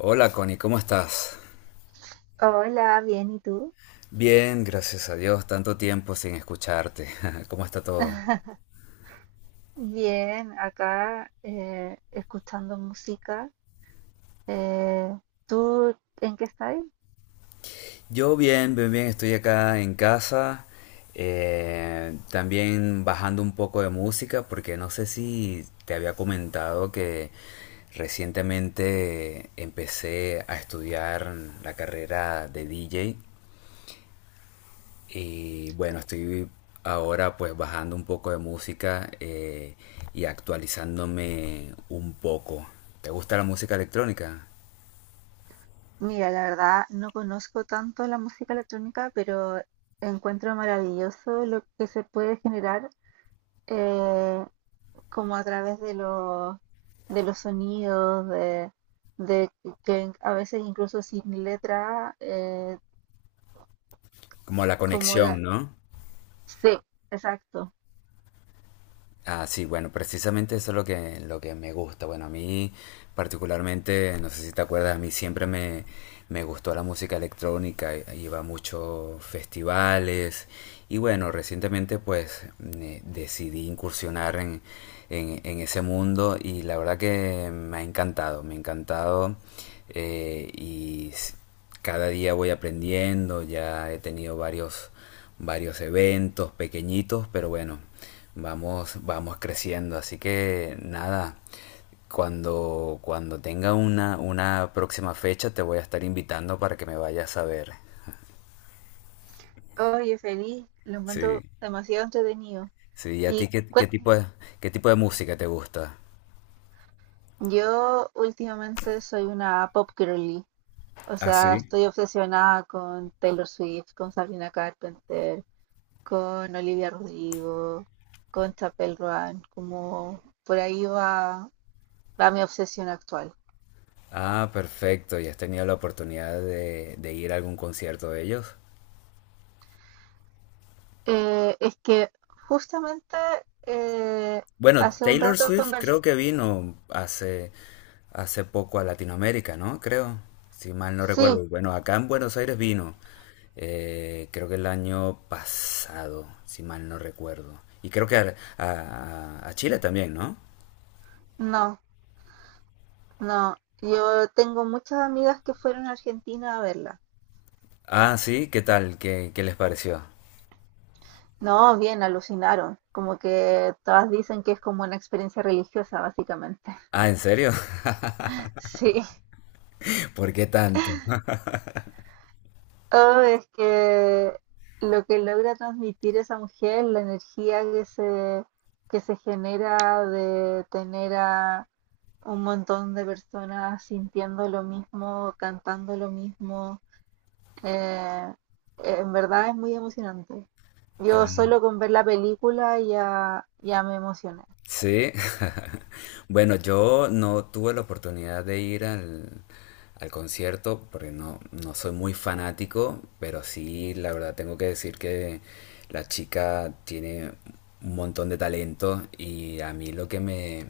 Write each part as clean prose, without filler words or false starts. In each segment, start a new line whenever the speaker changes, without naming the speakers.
Hola Connie, ¿cómo estás?
Hola, bien, ¿y tú?
Bien, gracias a Dios, tanto tiempo sin escucharte. ¿Cómo está todo?
Bien, acá escuchando música. Eh, ¿Tú en qué estás?
Yo bien, bien, bien, estoy acá en casa, también bajando un poco de música, porque no sé si te había comentado que recientemente empecé a estudiar la carrera de DJ. Y bueno, estoy ahora pues bajando un poco de música, y actualizándome un poco. ¿Te gusta la música electrónica?
Mira, la verdad no conozco tanto la música electrónica, pero encuentro maravilloso lo que se puede generar eh, como a través de de los sonidos, de que a veces incluso sin letra,
Como la
como la...
conexión, ¿no?
Sí, exacto.
Ah, sí, bueno, precisamente eso es lo que me gusta. Bueno, a mí particularmente, no sé si te acuerdas, a mí siempre me, me gustó la música electrónica, iba a muchos festivales y bueno, recientemente pues me decidí incursionar en ese mundo y la verdad que me ha encantado, me ha encantado, eh, y s- cada día voy aprendiendo, ya he tenido varios, varios eventos pequeñitos, pero bueno, vamos, vamos creciendo. Así que nada, cuando, cuando tenga una próxima fecha te voy a estar invitando para que me vayas a ver.
Oye, feliz, lo encuentro
Sí.
demasiado entretenido.
Sí, ¿y a ti
Y
qué, qué
cue-
tipo qué tipo de música te gusta?
yo últimamente soy una pop girly, o
Ah,
sea,
sí.
estoy obsesionada con Taylor Swift, con Sabrina Carpenter, con Olivia Rodrigo, con Chapel Roan, como por ahí va, va mi obsesión actual.
Ah, perfecto. ¿Y has tenido la oportunidad de ir a algún concierto de ellos?
Es que justamente eh,
Bueno,
hace un
Taylor
rato
Swift creo
conversé,
que vino hace, hace poco a Latinoamérica, ¿no? Creo, si mal no
sí,
recuerdo. Y bueno, acá en Buenos Aires vino, creo que el año pasado, si mal no recuerdo. Y creo que a, a Chile también, ¿no?
no, no, yo tengo muchas amigas que fueron a Argentina a verla.
Ah, sí, ¿qué tal? ¿Qué, qué les pareció?
No, bien, alucinaron. Como que todas dicen que es como una experiencia religiosa, básicamente.
Ah, ¿en serio?
Sí.
¿Por qué tanto?
Oh, es que lo que logra transmitir esa mujer, la energía que se genera de tener a un montón de personas sintiendo lo mismo, cantando lo mismo, eh, en verdad es muy emocionante. Yo
Ah.
solo con ver la película ya me emocioné.
Sí, bueno, yo no tuve la oportunidad de ir al concierto porque no, no soy muy fanático, pero sí, la verdad tengo que decir que la chica tiene un montón de talento y a mí lo que me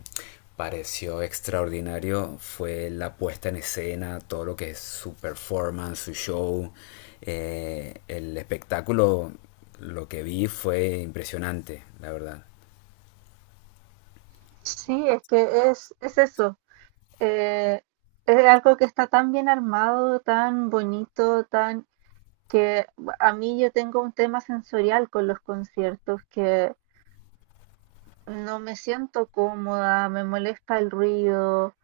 pareció extraordinario fue la puesta en escena, todo lo que es su performance, su show, el espectáculo, lo que vi fue impresionante, la verdad.
Sí, es que es eso. eh, es algo que está tan bien armado, tan bonito, tan que a mí yo tengo un tema sensorial con los conciertos que no me siento cómoda, me molesta el ruido,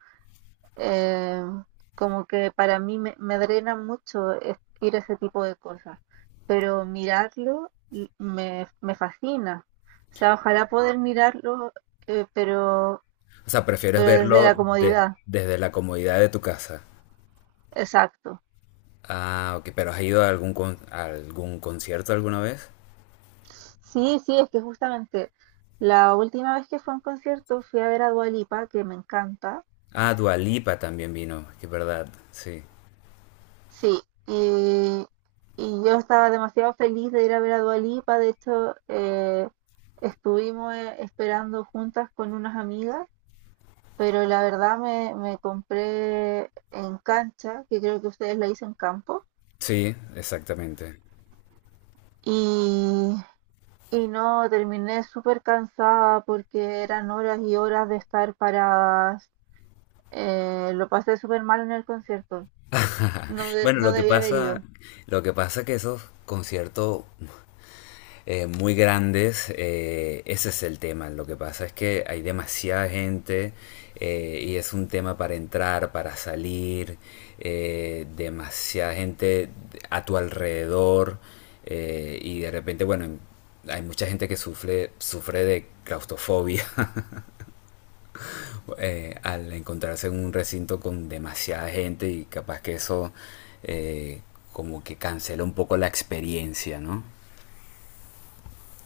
eh, como que para mí me drena mucho es- ir a ese tipo de cosas, pero mirarlo y- me fascina. O sea, ojalá poder mirarlo, eh, pero,
O sea, prefieres
pero desde la
verlo
comodidad.
desde la comodidad de tu casa.
Exacto.
Ah, ok, pero ¿has ido a algún, a algún concierto alguna vez?
Sí, sí, es que justamente la última vez que fue a un concierto fui a ver a Dua Lipa, que me encanta.
Ah, Dua Lipa también vino, que es verdad, sí.
Sí, y yo estaba demasiado feliz de ir a ver a Dua Lipa. De hecho, estuvimos esperando juntas con unas amigas, pero la verdad me compré en cancha, que creo que ustedes la hizo en campo,
Sí, exactamente.
y, y no, terminé súper cansada porque eran horas y horas de estar para. Lo pasé súper mal en el concierto. No, de-
Bueno,
no debía haber ido.
lo que pasa es que esos conciertos, muy grandes, ese es el tema. Lo que pasa es que hay demasiada gente, y es un tema para entrar, para salir, demasiada gente a tu alrededor, y de repente, bueno, hay mucha gente que sufre, sufre de claustrofobia. Al encontrarse en un recinto con demasiada gente y capaz que eso, eh, como que cancela un poco la experiencia, ¿no?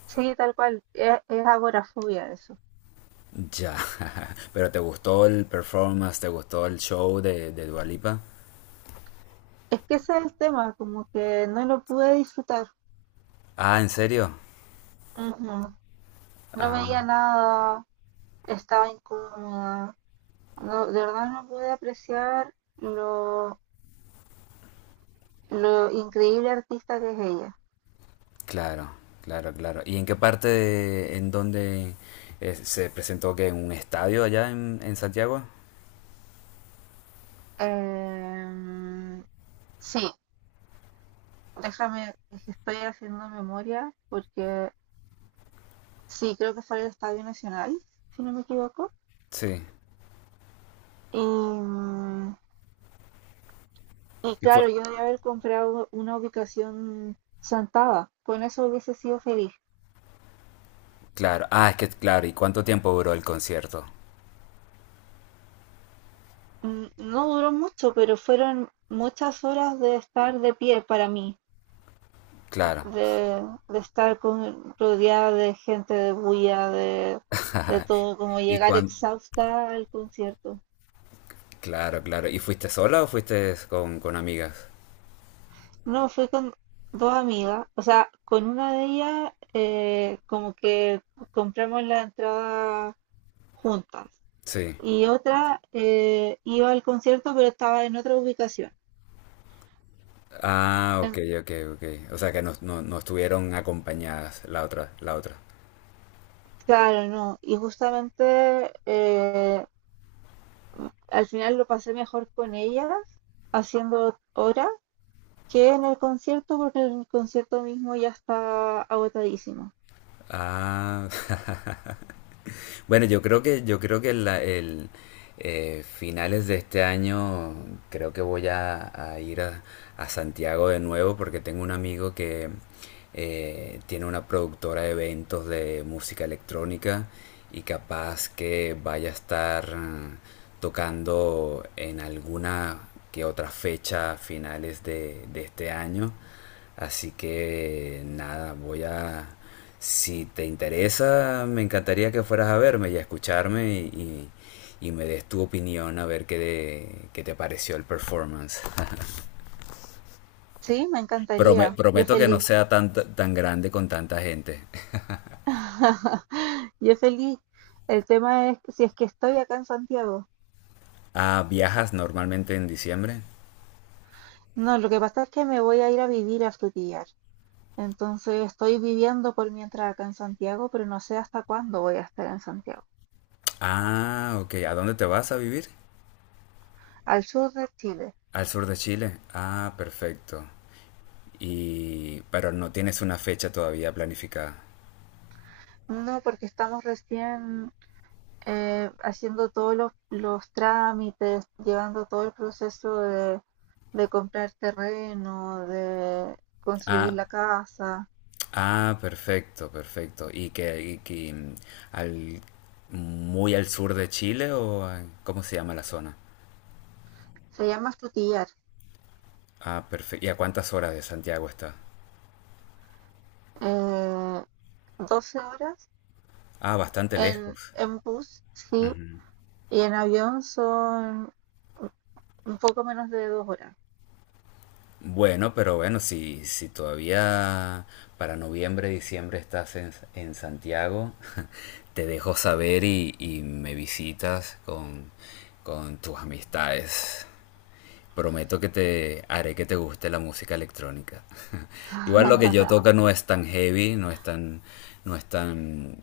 Sí, tal cual. Es agorafobia eso.
Ya, pero ¿te gustó el performance? ¿Te gustó el show de Dua Lipa?
Es que ese es el tema, como que no lo pude disfrutar.
Ah, ¿en serio?
Ujú. No
Ah,
veía nada, estaba incómoda. No, de verdad no pude apreciar lo increíble artista que es ella.
claro, claro, claro. ¿Y en qué parte en dónde, se presentó que en un estadio allá en Santiago?
Em, sí, déjame, es que estoy haciendo memoria porque sí, creo que fue el Estadio Nacional, si no me equivoco.
Sí.
Y, y
Y fue,
claro, yo debería haber comprado una ubicación Santaba. Con eso hubiese sido feliz.
claro, ah, es que claro, ¿y cuánto tiempo duró el concierto?
No duró mucho, pero fueron muchas horas de estar de pie para mí,
Claro.
de, de estar con, rodeada de gente, de bulla, de todo, como
¿Y
llegar
cuán,
exhausta al concierto.
claro, claro. ¿Y fuiste sola o fuiste con amigas?
No, fui con dos amigas, o sea, con una de ellas como que compramos la entrada juntas
Sí.
y otra iba al concierto pero estaba en otra ubicación.
Ah, ok,
En-
ok, ok. O sea que no, no, no estuvieron acompañadas la otra, la otra.
claro, no. Y justamente al final lo pasé mejor con ellas haciendo horas que en el concierto porque el concierto mismo ya está agotadísimo.
Ah, bueno, yo creo que el, finales de este año creo que voy a ir a Santiago de nuevo porque tengo un amigo que, tiene una productora de eventos de música electrónica y capaz que vaya a estar, tocando en alguna que otra fecha a finales de este año. Así que nada, voy a... Si te interesa, me encantaría que fueras a verme y a escucharme y me des tu opinión a ver qué, qué te pareció el performance.
Sí, me encantaría. Yo
Prometo que no
feliz.
sea tan, tan grande con tanta gente.
Yo feliz. El tema es si es que estoy acá en Santiago.
Ah, ¿viajas normalmente en diciembre?
No, lo que pasa es que me voy a ir a vivir a Frutillar. Entonces estoy viviendo por mientras acá en Santiago, pero no sé hasta cuándo voy a estar en Santiago.
Ah, ok. ¿A dónde te vas a vivir?
Al sur de Chile.
Al sur de Chile. Ah, perfecto. Y... pero no tienes una fecha todavía planificada.
No, porque estamos recién haciendo todos los trámites, llevando todo el proceso de comprar terreno, de construir
Ah,
la casa.
ah, perfecto, perfecto. ¿Y que, al, muy al sur de Chile o cómo se llama la zona?
Se llama estutillar.
Ah, perfecto. ¿Y a cuántas horas de Santiago está?
Eh, 12 horas
Ah, bastante lejos.
en bus, sí,
Ujú.
y en avión son un poco menos de 2 horas.
Bueno, pero bueno, si, si todavía para noviembre, diciembre estás en Santiago, te dejo saber y me visitas con tus amistades. Prometo que te haré que te guste la música electrónica. Igual lo que yo toca no es tan heavy, no es tan, no es tan,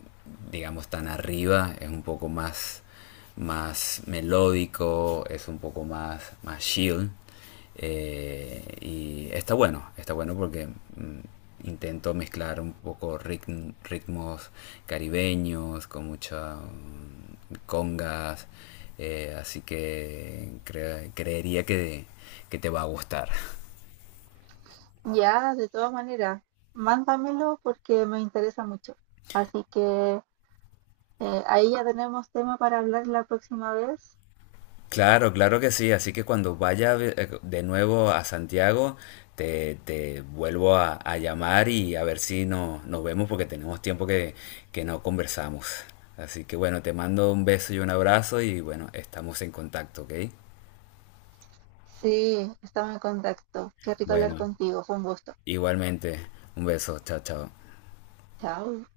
digamos, tan arriba, es un poco más, más melódico, es un poco más, más chill. Y está bueno porque, intento mezclar un poco ritmos caribeños con muchas congas, así que creería que te va a gustar.
Ya, de todas maneras, mándamelo porque me interesa mucho. Así que ahí ya tenemos tema para hablar la próxima vez.
Claro, claro que sí. Así que cuando vaya de nuevo a Santiago, te vuelvo a llamar y a ver si no, nos vemos porque tenemos tiempo que no conversamos. Así que bueno, te mando un beso y un abrazo y bueno, estamos en contacto, ¿ok?
Sí, estamos en contacto. Qué rico hablar
Bueno,
contigo. Fue un gusto.
igualmente, un beso, chao, chao.
Chao.